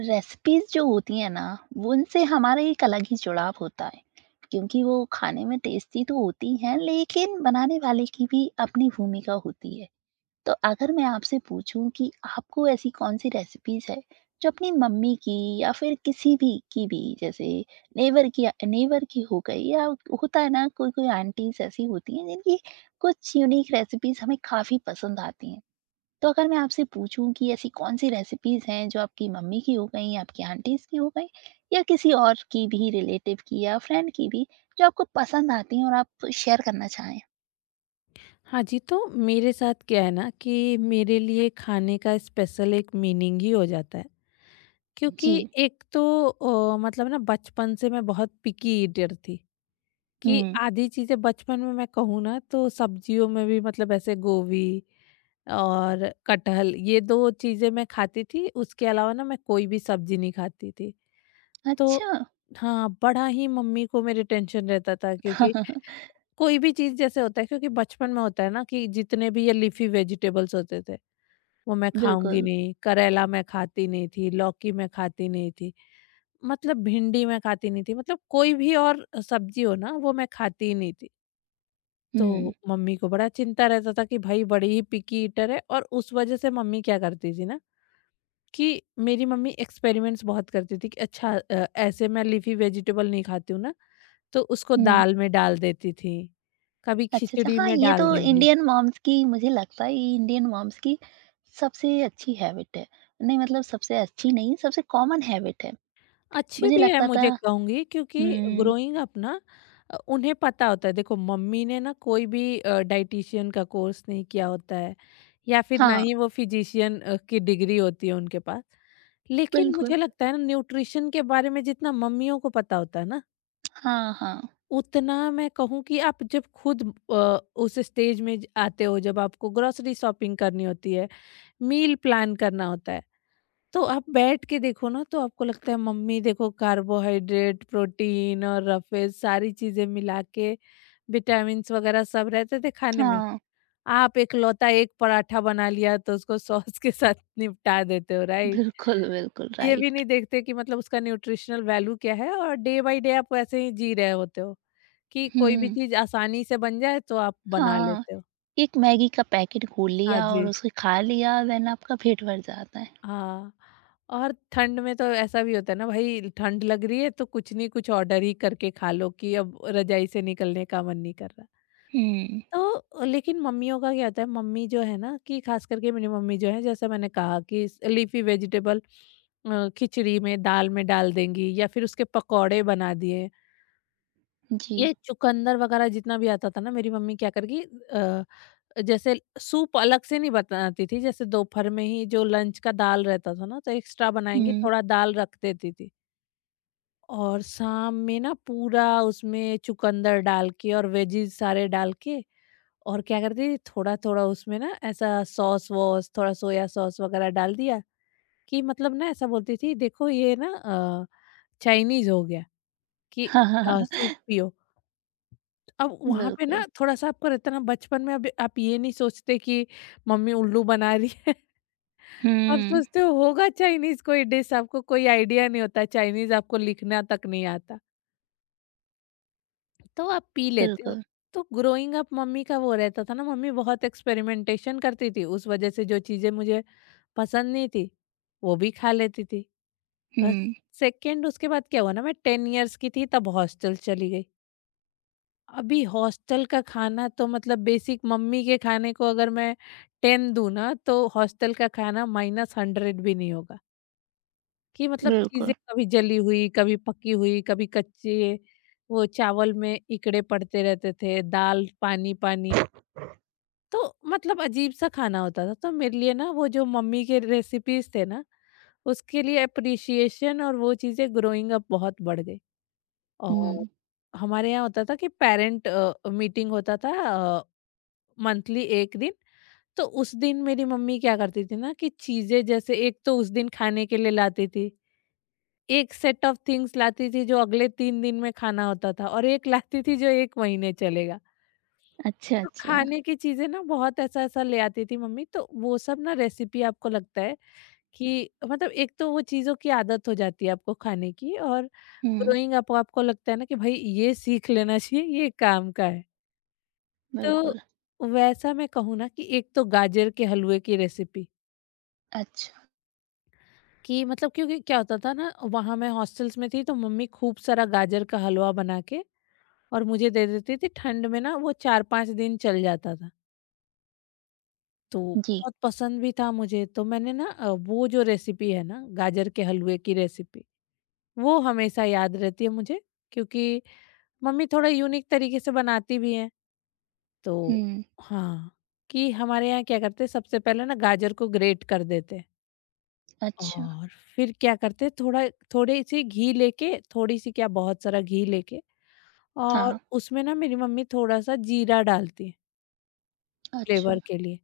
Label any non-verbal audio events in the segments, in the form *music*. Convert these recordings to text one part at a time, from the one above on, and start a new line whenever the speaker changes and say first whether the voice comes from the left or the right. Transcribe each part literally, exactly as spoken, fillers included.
right: Recipes जो होती है ना, वो उनसे हमारा एक अलग ही जुड़ाव होता है। क्योंकि वो खाने में टेस्टी तो होती हैं, लेकिन बनाने वाले की भी अपनी भूमिका होती है। तो अगर मैं आपसे पूछूं कि आपको ऐसी कौन सी रेसिपीज है जो अपनी मम्मी की या फिर किसी भी की भी, जैसे नेवर की नेवर की हो गई, या होता है ना, कोई कोई आंटीज ऐसी होती हैं जिनकी कुछ यूनिक रेसिपीज हमें काफी पसंद आती हैं। तो अगर मैं आपसे पूछूँ कि ऐसी कौन-सी रेसिपीज़ हैं जो आपकी मम्मी की हो गईं, आपकी आंटीज़ की हो गईं, या किसी और की भी रिलेटिव की या फ्रेंड की भी, जो आपको पसंद आती हैं और आप शेयर करना चाहें?
left: हाँ जी, तो मेरे साथ क्या है ना कि मेरे लिए खाने का स्पेशल एक मीनिंग ही हो जाता है।
right: जी।
left: क्योंकि एक तो अ, मतलब ना बचपन से मैं बहुत पिकी ईटर थी कि
right: हुँ।
left: आधी चीज़ें बचपन में मैं कहूँ ना तो सब्जियों में भी मतलब ऐसे गोभी और कटहल ये दो चीज़ें मैं खाती थी, उसके अलावा ना मैं कोई भी सब्जी नहीं खाती थी।
right: अच्छा।
left: तो हाँ, बड़ा ही मम्मी को मेरे टेंशन रहता था क्योंकि
right: *laughs*
left: कोई भी चीज़ जैसे होता है क्योंकि बचपन में होता है ना कि जितने भी ये लीफी वेजिटेबल्स होते थे वो मैं खाऊंगी
right: बिल्कुल।
left: नहीं करेला मैं खाती नहीं थी लौकी मैं खाती नहीं थी मतलब भिंडी मैं खाती नहीं थी मतलब कोई भी और सब्जी हो ना वो मैं खाती ही नहीं थी।
right: हुँ,
left: तो मम्मी को बड़ा चिंता रहता था कि भाई बड़ी ही पिकी ईटर है और उस वजह से मम्मी क्या करती थी ना कि मेरी मम्मी एक्सपेरिमेंट्स बहुत करती थी कि अच्छा, अ, ऐसे मैं लीफी वेजिटेबल नहीं खाती हूँ ना तो उसको
right: हुँ।
left: दाल में डाल देती थी, कभी
right: अच्छा, अच्छा।
left: खिचड़ी
right: हाँ,
left: में
right: ये तो
left: डाल देंगी।
right: इंडियन मॉम्स की, मुझे लगता है ये इंडियन मॉम्स की सबसे अच्छी हैबिट है। नहीं, मतलब सबसे अच्छी नहीं, सबसे कॉमन हैबिट है।
left: अच्छी
right: मुझे
left: भी है
right: लगता था
left: मुझे कहूँगी क्योंकि
right: हुँ,
left: ग्रोइंग अप ना अ, उन्हें पता होता है। देखो मम्मी ने ना कोई भी अ, डायटीशियन का कोर्स नहीं किया होता है या फिर ना
right: हाँ,
left: ही वो फिजिशियन अ, की डिग्री होती है उनके पास। लेकिन
right: बिल्कुल।
left: मुझे लगता है ना न्यूट्रिशन के बारे में जितना मम्मियों को पता होता है ना,
right: हाँ, हाँ।
left: उतना मैं कहूँ कि आप जब खुद अ, उस स्टेज में ज आते हो जब आपको ग्रोसरी शॉपिंग करनी होती है, मील प्लान करना होता है। तो आप बैठ के देखो ना तो आपको लगता है मम्मी देखो कार्बोहाइड्रेट, प्रोटीन और रफेज सारी चीज़ें मिला के विटामिन्स वगैरह सब रहते थे खाने में।
right: हाँ।
left: आप इकलौता एक पराठा बना लिया तो उसको सॉस के साथ *laughs* निपटा देते हो, राइट?
right: बिल्कुल, बिल्कुल
left: ये भी नहीं
right: राइट।
left: देखते कि मतलब उसका न्यूट्रिशनल वैल्यू क्या है और डे बाय डे आप वैसे ही जी रहे होते हो कि कोई भी
right: हुँ,
left: चीज़ आसानी से बन जाए तो आप बना
right: हाँ,
left: लेते हो।
right: एक मैगी का पैकेट घोल
left: हाँ
right: लिया और
left: जी।
right: उसे खा लिया, देन आपका पेट भर जाता है।
left: हाँ, और ठंड में तो ऐसा भी होता है ना भाई ठंड लग रही है तो कुछ नहीं कुछ ऑर्डर ही करके खा लो कि अब रजाई से निकलने का मन नहीं कर रहा।
right: हुँ,
left: तो लेकिन मम्मियों का क्या होता है मम्मी जो है ना कि खास करके मेरी मम्मी जो है जैसा मैंने कहा कि लीफी वेजिटेबल अ, खिचड़ी में दाल में डाल देंगी या फिर उसके पकौड़े बना दिए।
right: जी।
left: ये चुकंदर वगैरह जितना भी आता था ना मेरी मम्मी क्या करेगी जैसे सूप अलग से नहीं बनाती थी। जैसे दोपहर में ही जो लंच का दाल रहता था ना तो एक्स्ट्रा बनाएंगी
right: हुँ।
left: थोड़ा दाल रख देती थी और शाम में ना पूरा उसमें चुकंदर डाल के और वेजीज सारे डाल के और क्या करती थी थोड़ा थोड़ा उसमें ना ऐसा सॉस वॉस थोड़ा सोया सॉस वगैरह डाल दिया कि मतलब ना ऐसा बोलती थी देखो ये ना अ, चाइनीज हो गया कि अ, सूप
right: *laughs*
left: पियो। अब वहां पे ना
right: बिल्कुल।
left: थोड़ा सा आपको रहता ना बचपन में अब आप ये नहीं सोचते कि मम्मी उल्लू बना रही है। आप
right: हुँ,
left: सोचते हो होगा चाइनीज कोई डिश आपको कोई आइडिया नहीं होता चाइनीज आपको लिखना तक नहीं आता तो आप पी लेते हो।
right: बिल्कुल।
left: तो ग्रोइंग अप मम्मी का वो रहता था ना मम्मी बहुत एक्सपेरिमेंटेशन करती थी उस वजह से जो चीजें मुझे पसंद नहीं थी वो भी खा लेती थी बस।
right: हुँ,
left: सेकेंड उसके बाद क्या हुआ ना मैं टेन इयर्स की थी तब हॉस्टल चली गई। अभी हॉस्टल का खाना तो मतलब बेसिक मम्मी के खाने को अगर मैं टेन दूं ना तो हॉस्टल का खाना माइनस हंड्रेड भी नहीं होगा कि मतलब चीज़ें
right: बिल्कुल।
left: कभी जली हुई, कभी पकी हुई, कभी कच्ची, वो चावल में इकड़े पड़ते रहते थे, दाल पानी-पानी, तो मतलब अजीब-सा खाना होता था। तो मेरे लिए ना वो जो मम्मी के रेसिपीज़ थे ना, उसके लिए एप्रिशिएशन और वो चीज़ें ग्रोइंग अप बहुत बढ़ गई। और
right: हुँ,
left: हमारे यहाँ होता था कि पेरेंट अ, मीटिंग होता था अ, मंथली एक दिन, तो उस दिन मेरी मम्मी क्या करती थी ना कि चीज़ें जैसे एक तो उस दिन खाने के लिए लाती थी। एक सेट ऑफ थिंग्स लाती थी जो अगले तीन दिन में खाना होता था और एक लाती थी जो एक महीने चलेगा।
right: अच्छा,
left: तो
right: अच्छा।
left: खाने की चीज़ें ना बहुत ऐसा-ऐसा ले आती थी मम्मी तो वो सब ना रेसिपी आपको लगता है कि मतलब एक तो वो चीज़ों की आदत हो जाती है आपको खाने की और
right: हुँ,
left: ग्रोइंग अप आपको लगता है ना कि भाई ये सीख लेना चाहिए ये काम का है।
right: बिल्कुल।
left: तो वैसा मैं कहूँ ना कि एक तो गाजर के हलवे की रेसिपी
right: अच्छा,
left: कि मतलब क्योंकि क्या होता था ना वहाँ मैं हॉस्टल्स में थी तो मम्मी खूब सारा गाजर का हलवा बना के और मुझे दे देती थी ठंड में ना वो चार पाँच दिन चल जाता था। तो
right: जी।
left: बहुत पसंद भी था मुझे तो मैंने ना अ, वो जो रेसिपी है ना गाजर के हलवे की रेसिपी वो हमेशा याद रहती है मुझे क्योंकि मम्मी थोड़ा यूनिक तरीके से बनाती भी हैं। तो
right: हुँ,
left: हाँ, कि हमारे यहाँ क्या करते हैं सबसे पहले ना गाजर को ग्रेट कर देते हैं
right: अच्छा,
left: और फिर क्या करते हैं थोड़ा थोड़ी-सी घी लेके थोड़ी-सी क्या बहुत सारा घी लेके और
right: हाँ,
left: उसमें ना मेरी मम्मी थोड़ा-सा जीरा डालती है
right: अच्छा।
left: फ्लेवर के लिए।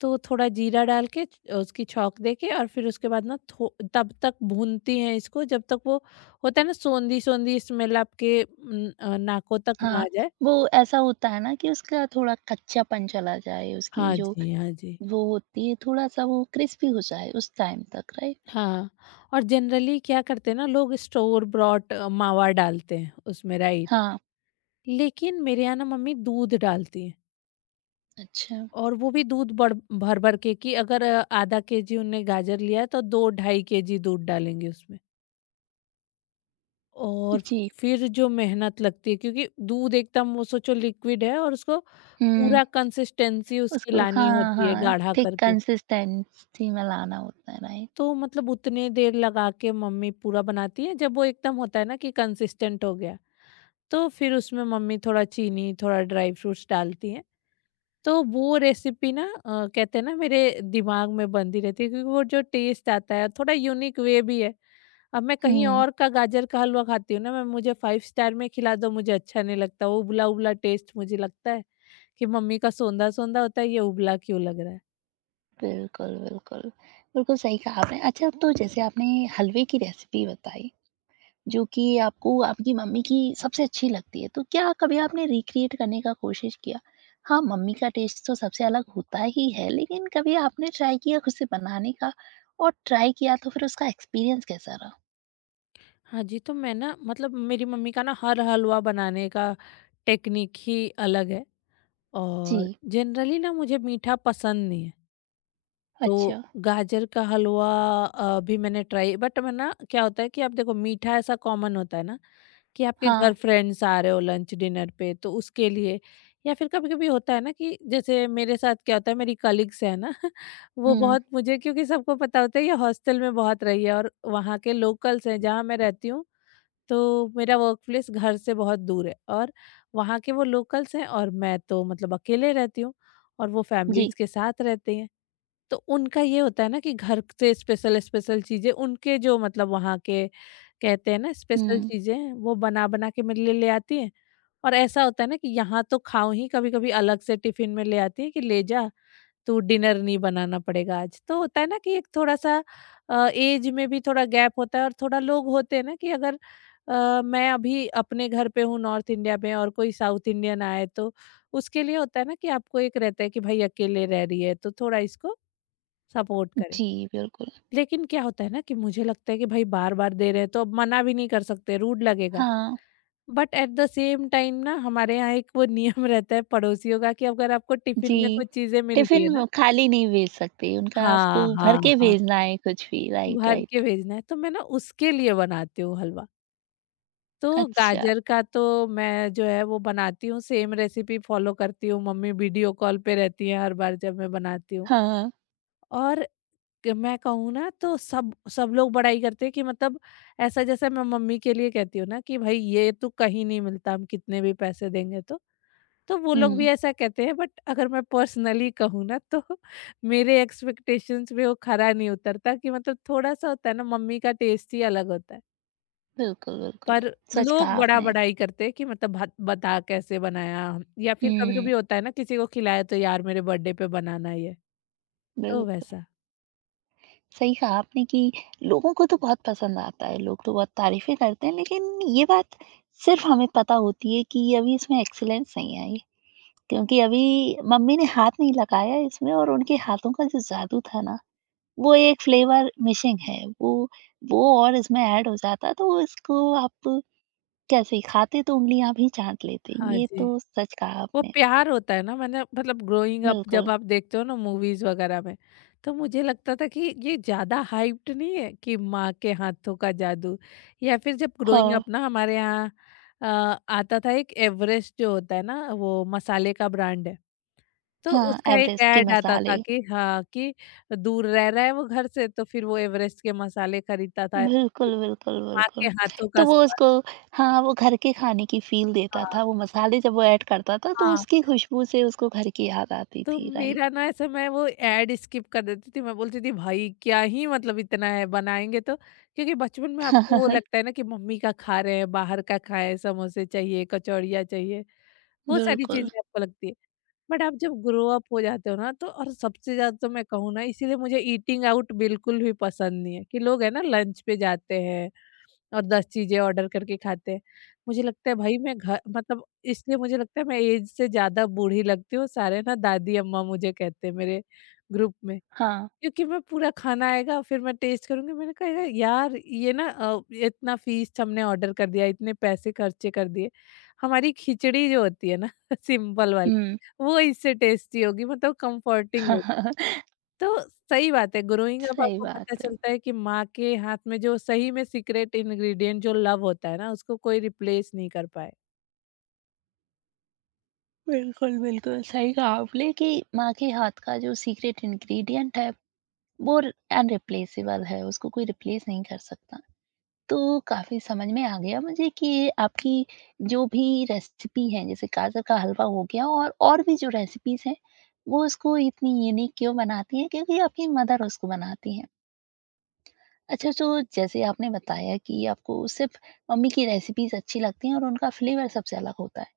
left: तो थोड़ा जीरा डाल के च- उसकी छौंक देके और फिर उसके बाद ना थो- तब तक भूनती हैं इसको जब तक वो होता है ना सोंधी सोंधी स्मेल आपके न- अ, नाकों तक ना
right: हाँ,
left: आ जाए।
right: वो ऐसा होता है ना कि उसका थोड़ा कच्चापन चला जाए, उसकी
left: हाँ
right: जो
left: जी, हाँ जी,
right: वो होती है, थोड़ा-सा वो क्रिस्पी हो जाए उस टाइम तक, राइट?
left: हाँ। और जनरली क्या करते हैं ना लोग स्टोर ब्रॉट मावा डालते हैं उसमें, राइट?
right: हाँ,
left: लेकिन मेरे यहाँ ना मम्मी दूध डालती हैं
right: अच्छा।
left: और वो भी दूध बड़ भर भर के कि अगर अ, आधा केजी उनने गाजर लिया है तो दो ढाई केजी दूध डालेंगे उसमें और
right: जी,
left: फिर जो मेहनत लगती है क्योंकि दूध एकदम वो सोचो लिक्विड है और उसको
right: हुँ,
left: पूरा कंसिस्टेंसी उसकी
right: उसको
left: लानी
right: हाँ,
left: होती है
right: हाँ,
left: गाढ़ा
right: थिक
left: करके।
right: कंसिस्टेंसी में लाना होता है, राइट?
left: तो मतलब उतने देर लगा के मम्मी पूरा बनाती है जब वो एकदम होता है ना कि कंसिस्टेंट हो गया तो फिर उसमें मम्मी थोड़ा चीनी थोड़ा ड्राई फ्रूट्स डालती हैं। तो वो रेसिपी ना अ, कहते हैं ना मेरे दिमाग में बंदी रहती है क्योंकि वो जो टेस्ट आता है थोड़ा यूनिक वे भी है। अब मैं कहीं
right: हुँ,
left: और का गाजर का हलवा खाती हूँ ना मैं मुझे फाइव स्टार में खिला दो मुझे अच्छा नहीं लगता वो उबला उबला टेस्ट मुझे लगता है कि मम्मी का सौंधा सौंधा होता है ये उबला क्यों लग रहा है।
right: बिल्कुल, बिल्कुल। बिल्कुल सही कहा आपने। अच्छा, तो जैसे आपने हलवे की रेसिपी बताई, जो कि आपको आपकी मम्मी की सबसे अच्छी लगती है, तो क्या कभी आपने रिक्रिएट करने का कोशिश किया? हाँ, मम्मी का टेस्ट तो सबसे अलग होता ही है, लेकिन कभी आपने ट्राई किया खुद से बनाने का? और ट्राई किया तो फिर उसका एक्सपीरियंस कैसा रहा?
left: हाँ जी, तो मैं ना मतलब मेरी मम्मी का ना हर हलवा बनाने का टेक्निक ही अलग है।
right: जी,
left: और जनरली ना मुझे मीठा पसंद नहीं है। तो
right: अच्छा।
left: गाजर का हलवा अ, भी मैंने ट्राई बट मैं ना क्या होता है कि आप देखो मीठा ऐसा कॉमन होता है ना कि आपके
right: हाँ,
left: घर फ्रेंड्स आ रहे हो लंच डिनर पे तो उसके लिए या फिर कभी कभी होता है ना कि जैसे मेरे साथ क्या होता है मेरी कलीग्स है ना *laughs* वो
right: हुँ,
left: बहुत मुझे क्योंकि सबको पता होता है ये हॉस्टल में बहुत रही है और वहाँ के लोकल्स हैं जहाँ मैं रहती हूँ। तो मेरा वर्क प्लेस घर से बहुत दूर है और वहाँ के वो लोकल्स हैं और मैं तो मतलब अकेले रहती हूँ और वो
right: जी।
left: फैमिलीज के साथ रहते हैं। तो उनका ये होता है ना कि घर से स्पेशल स्पेशल चीज़ें उनके जो मतलब वहाँ के कहते हैं ना स्पेशल
right: हुँ,
left: चीज़ें वो बना बना के मेरे लिए ले आती हैं और ऐसा होता है ना कि यहाँ तो खाऊं ही कभी-कभी अलग से टिफिन में ले आती हैं कि ले जा तू डिनर नहीं बनाना पड़ेगा आज। तो होता है ना कि एक थोड़ा-सा अ, एज में भी थोड़ा गैप होता है और थोड़ा लोग होते हैं ना कि अगर अ, मैं अभी अपने घर पे हूँ नॉर्थ इंडिया में और कोई साउथ इंडियन आए तो उसके लिए होता है ना कि आपको एक रहता है कि भाई अकेले रह रही है तो थोड़ा इसको सपोर्ट करें।
right: जी, बिल्कुल।
left: लेकिन क्या होता है ना कि मुझे लगता है कि भाई बार-बार दे रहे हैं तो अब मना भी नहीं कर सकते, रूड लगेगा।
right: हाँ,
left: but at the same time ना हमारे यहाँ एक वो नियम *laughs* रहता है पड़ोसियों का कि अगर आपको टिफ़िन में
right: जी,
left: कुछ चीज़ें मिल रही
right: टिफ़िन
left: है ना,
right: वो खाली नहीं भेज सकते, उनका
left: हाँ,
right: आपको भर
left: हाँ,
right: के
left: हाँ,
right: भेजना है कुछ भी, राइट,
left: भर के
right: राइट।
left: भेजना है तो मैं ना उसके लिए बनाती हूँ हलवा। तो
right: अच्छा,
left: गाजर का तो मैं जो है वो बनाती हूँ सेम रेसिपी फॉलो करती हूँ, मम्मी वीडियो कॉल पे रहती हैं हर बार जब मैं बनाती हूँ।
right: हाँ,
left: और कि मैं कहूँ ना तो सब सब लोग बड़ाई करते हैं कि मतलब ऐसा जैसे मैं मम्मी के लिए कहती हूँ ना कि भाई ये तो कहीं नहीं मिलता हम कितने भी पैसे देंगे तो तो वो लोग
right: हुँ,
left: भी ऐसा कहते हैं बट अगर मैं पर्सनली कहूँ ना तो *laughs* मेरे एक्सपेक्टेशंस में वो खरा नहीं उतरता कि मतलब थोड़ा सा होता है ना, मम्मी का टेस्ट ही अलग होता है।
right: बिल्कुल, बिल्कुल,
left: पर
right: सच कहा
left: लोग बड़ा
right: आपने।
left: बड़ाई करते हैं कि मतलब भात- बता कैसे बनाया। या फिर कभी
right: हुँ,
left: कभी होता है ना किसी को खिलाया तो यार मेरे बर्थडे पे बनाना ही है। तो
right: बिल
left: वैसा।
right: सही कहा आपने कि लोगों को तो बहुत पसंद आता है, लोग तो बहुत तारीफ़ें करते हैं, लेकिन ये बात सिर्फ़ हमें पता होती है कि अभी इसमें एक्सीलेंस नहीं आई, क्योंकि अभी मम्मी ने हाथ नहीं लगाया इसमें, और उनके हाथों का जो जादू था ना, वो एक फ्लेवर मिसिंग है। वो वो और इसमें ऐड हो जाता तो इसको आप कैसे खाते, तो उँगलियाँ भी चाट लेते,
left: हाँ
right: ये
left: जी।
right: तो सच कहा
left: वो
right: आपने।
left: प्यार होता है ना, मैंने मतलब ग्रोइंग अप जब
right: बिल्कुल।
left: आप देखते हो ना मूवीज वगैरह में। तो मुझे लगता था कि ये ज्यादा हाइप्ड नहीं है कि माँ के हाथों का जादू। या फिर जब ग्रोइंग
right: हाँ,
left: अप ना हमारे यहाँ अ, आता था एक एवरेस्ट जो होता है ना, वो मसाले का ब्रांड है। तो
right: हाँ,
left: उसका एक
right: एवरेस्ट के
left: ऐड आता था
right: मसाले।
left: कि हाँ, कि दूर रह रहा है वो घर से तो फिर वो एवरेस्ट के मसाले खरीदता था।
right: बिल्कुल, बिल्कुल,
left: माँ
right: बिल्कुल।
left: के हाथों का
right: तो वो
left: स्वाद।
right: उसको हाँ, वो घर के खाने की फ़ील देता
left: हाँ।
right: था, वो मसाले जब वो ऐड करता था तो
left: हाँ।
right: उसकी खुशबू से उसको घर की याद आती
left: तो
right: थी, राइट।
left: मेरा ना ऐसा मैं वो ऐड स्किप कर देती थी। मैं बोलती थी भाई क्या ही मतलब इतना है बनाएँगे, तो क्योंकि बचपन में आपको वो
right: *laughs*
left: लगता है ना कि मम्मी का खा रहे हैं, बाहर का खाएँ, समोसे चाहिए, कचौड़ियाँ चाहिए, वो सारी
right: बिल्कुल,
left: चीज़ें आपको लगती है। बट आप जब ग्रो अप हो जाते हो ना, तो और सबसे ज़्यादा तो मैं कहूँ ना, इसीलिए मुझे ईटिंग आउट बिल्कुल भी पसंद नहीं है कि लोग है ना लंच पे जाते हैं और दस चीज़ें ऑर्डर करके खाते हैं। मुझे लगता है भाई मैं घ मतलब इसलिए मुझे लगता है मैं ऐज से ज़्यादा बूढ़ी लगती हूँ, सारे ना दादी अम्मा मुझे कहते हैं मेरे ग्रुप में।
right: हाँ,
left: क्योंकि मैं पूरा खाना आएगा फिर मैं टेस्ट करूँगी, मैंने कहा "या यार ये ना अ, इतना फ़ीस्ट हमने ऑर्डर कर दिया, इतने पैसे खर्चे कर दिए। हमारी खिचड़ी जो होती है ना *laughs* सिंपल वाली,
right: हुँ।
left: वो इससे टेस्टी होगी मतलब कंफर्टिंग होगी।"
right: *laughs*
left: तो सही बात है, ग्रोइंग अप
right: सही
left: आपको पता
right: बात है।
left: चलता है कि माँ के हाथ में जो सही में सीक्रेट इंग्रीडिएंट जो लव होता है ना, उसको कोई रिप्लेस नहीं कर पाए।
right: बिल्कुल, बिल्कुल, सही कहा आपने कि माँ के हाथ का जो सीक्रेट इंग्रीडिएंट है, वो अनरिप्लेसेबल है, उसको कोई रिप्लेस नहीं कर सकता। तो काफ़ी समझ में आ गया मुझे कि आपकी जो भी रेसिपी है, जैसे गाजर का हलवा हो गया और और भी जो रेसिपीज़ हैं, वो उसको इतनी यूनिक क्यों बनाती हैं, क्योंकि आपकी मदर उसको बनाती हैं। अच्छा, तो जैसे आपने बताया कि आपको सिर्फ़ मम्मी की रेसिपीज़ अच्छी लगती हैं और उनका फ्लेवर सबसे अलग होता है।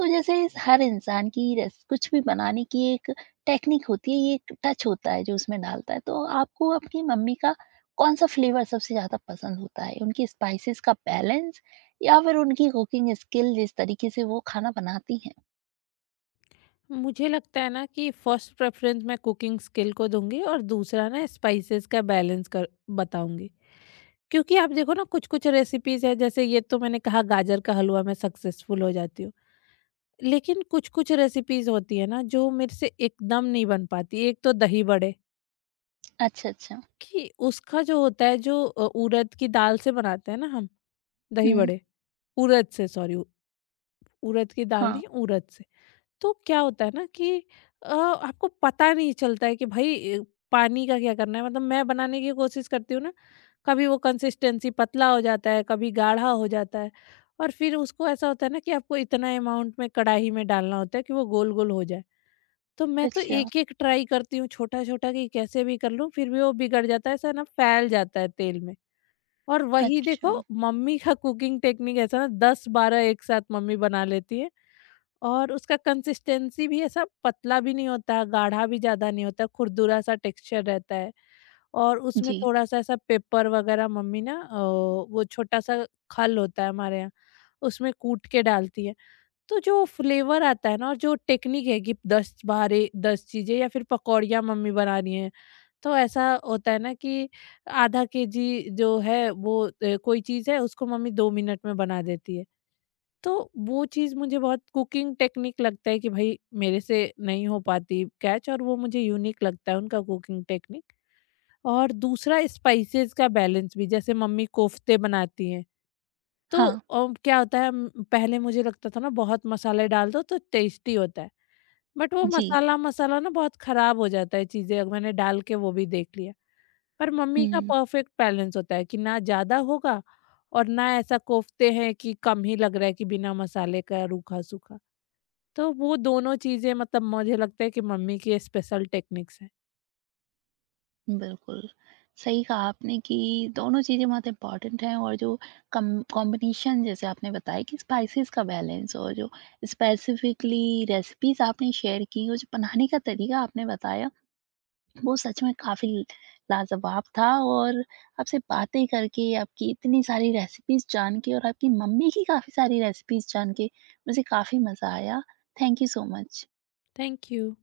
right: तो जैसे इस हर इंसान की रेस कुछ भी बनाने की एक टेक्निक होती है, ये एक टच होता है जो उसमें डालता है। तो आपको आपकी मम्मी का कौन-सा फ्लेवर सबसे ज़्यादा पसंद होता है? उनकी स्पाइसेस का बैलेंस, या फिर उनकी कुकिंग स्किल, जिस तरीके से वो खाना बनाती हैं?
left: मुझे लगता है ना कि फर्स्ट प्रेफरेंस मैं कुकिंग स्किल को दूँगी और दूसरा ना स्पाइसेस का बैलेंस कर बताऊँगी। क्योंकि आप देखो ना कुछ-कुछ रेसिपीज़ है जैसे ये तो मैंने कहा गाजर का हलवा मैं सक्सेसफुल हो जाती हूँ। लेकिन कुछ-कुछ रेसिपीज़ होती है ना जो मेरे से एकदम नहीं बन पाती। एक तो दही बड़े,
right: अच्छा, अच्छा।
left: कि उसका जो होता है, जो अ, उड़द की दाल से बनाते हैं ना हम दही
right: हुँ।
left: बड़े, उड़द से, सॉरी, उड़द की दाल
right: हाँ।
left: नहीं, उड़द से। तो क्या होता है ना कि अ, आपको पता नहीं चलता है कि भई अ, पानी का क्या करना है, मतलब मैं बनाने की कोशिश करती हूँ ना, कभी वो कंसिस्टेंसी पतला हो जाता है, कभी गाढ़ा हो जाता है, और फिर उसको ऐसा होता है ना कि आपको इतना अमाउंट में कढ़ाई में डालना होता है कि वो गोल-गोल हो जाए। तो मैं तो
right: अच्छा,
left: एक-एक ट्राई करती हूँ छोटा-छोटा कि कैसे भी कर लूँ, फिर भी वो बिगड़ जाता है, ऐसा ना फैल जाता है तेल में। और वही देखो,
right: अच्छा।
left: मम्मी का कुकिंग टेक्निक ऐसा ना दस बारह एक साथ मम्मी बना लेती है, और उसका कंसिस्टेंसी भी ऐसा पतला भी नहीं होता, गाढ़ा भी ज़्यादा नहीं होता, खुरदुरा सा टेक्सचर रहता है, और उसमें
right: जी।
left: थोड़ा-सा ऐसा पेपर वगैरह मम्मी ना अ, वो छोटा-सा खल होता है हमारे यहाँ, उसमें कूट के डालती है। तो जो फ्लेवर आता है ना, और जो टेक्निक है कि दस बारे दस चीज़ें या फिर पकौड़ियाँ मम्मी बना रही हैं, तो ऐसा होता है ना कि आधा केजी जो है वो अ, कोई चीज़ है, उसको मम्मी दो मिनट में बना देती है। तो वो चीज़ मुझे बहुत कुकिंग टेक्निक लगता है कि भाई मेरे से नहीं हो पाती कैच, और वो मुझे यूनिक लगता है उनका कुकिंग टेक्निक। और दूसरा स्पाइसेस का बैलेंस भी, जैसे मम्मी कोफ्ते बनाती हैं। तो
right: हाँ,
left: अ, क्या होता है, उम, पहले मुझे लगता था ना बहुत मसाले डाल दो तो टेस्टी होता है। बट वो
right: जी।
left: मसाला-मसाला ना बहुत खराब हो जाता है, चीज़ें मैंने डाल के वो भी देख लिया। पर मम्मी का
right: हुँ।
left: परफेक्ट बैलेंस होता है कि ना ज़्यादा होगा और ना ऐसा कोफ्ते हैं कि कम ही लग रहा है कि बिना मसाले का रूखा सूखा, तो वो दोनों चीज़ें मतलब मुझे लगता है कि मम्मी की स्पेशल टेक्निक्स हैं।
right: बिल्कुल, सही कहा आपने कि दोनों चीज़ें बहुत इम्पोर्टेंट हैं, और जो कम कॉम्बिनेशन, जैसे आपने बताया कि स्पाइसेस का बैलेंस, और जो स्पेसिफ़िकली रेसिपीज़ आपने शेयर की और जो बनाने का तरीका आपने बताया, वो सच में काफ़ी लाजवाब था। और आपसे बातें करके, आपकी इतनी सारी रेसिपीज़ जान के और आपकी मम्मी की काफ़ी सारी रेसिपीज़ जान के मुझे काफ़ी मज़ा आया। Thank you so much.
left: Thank you.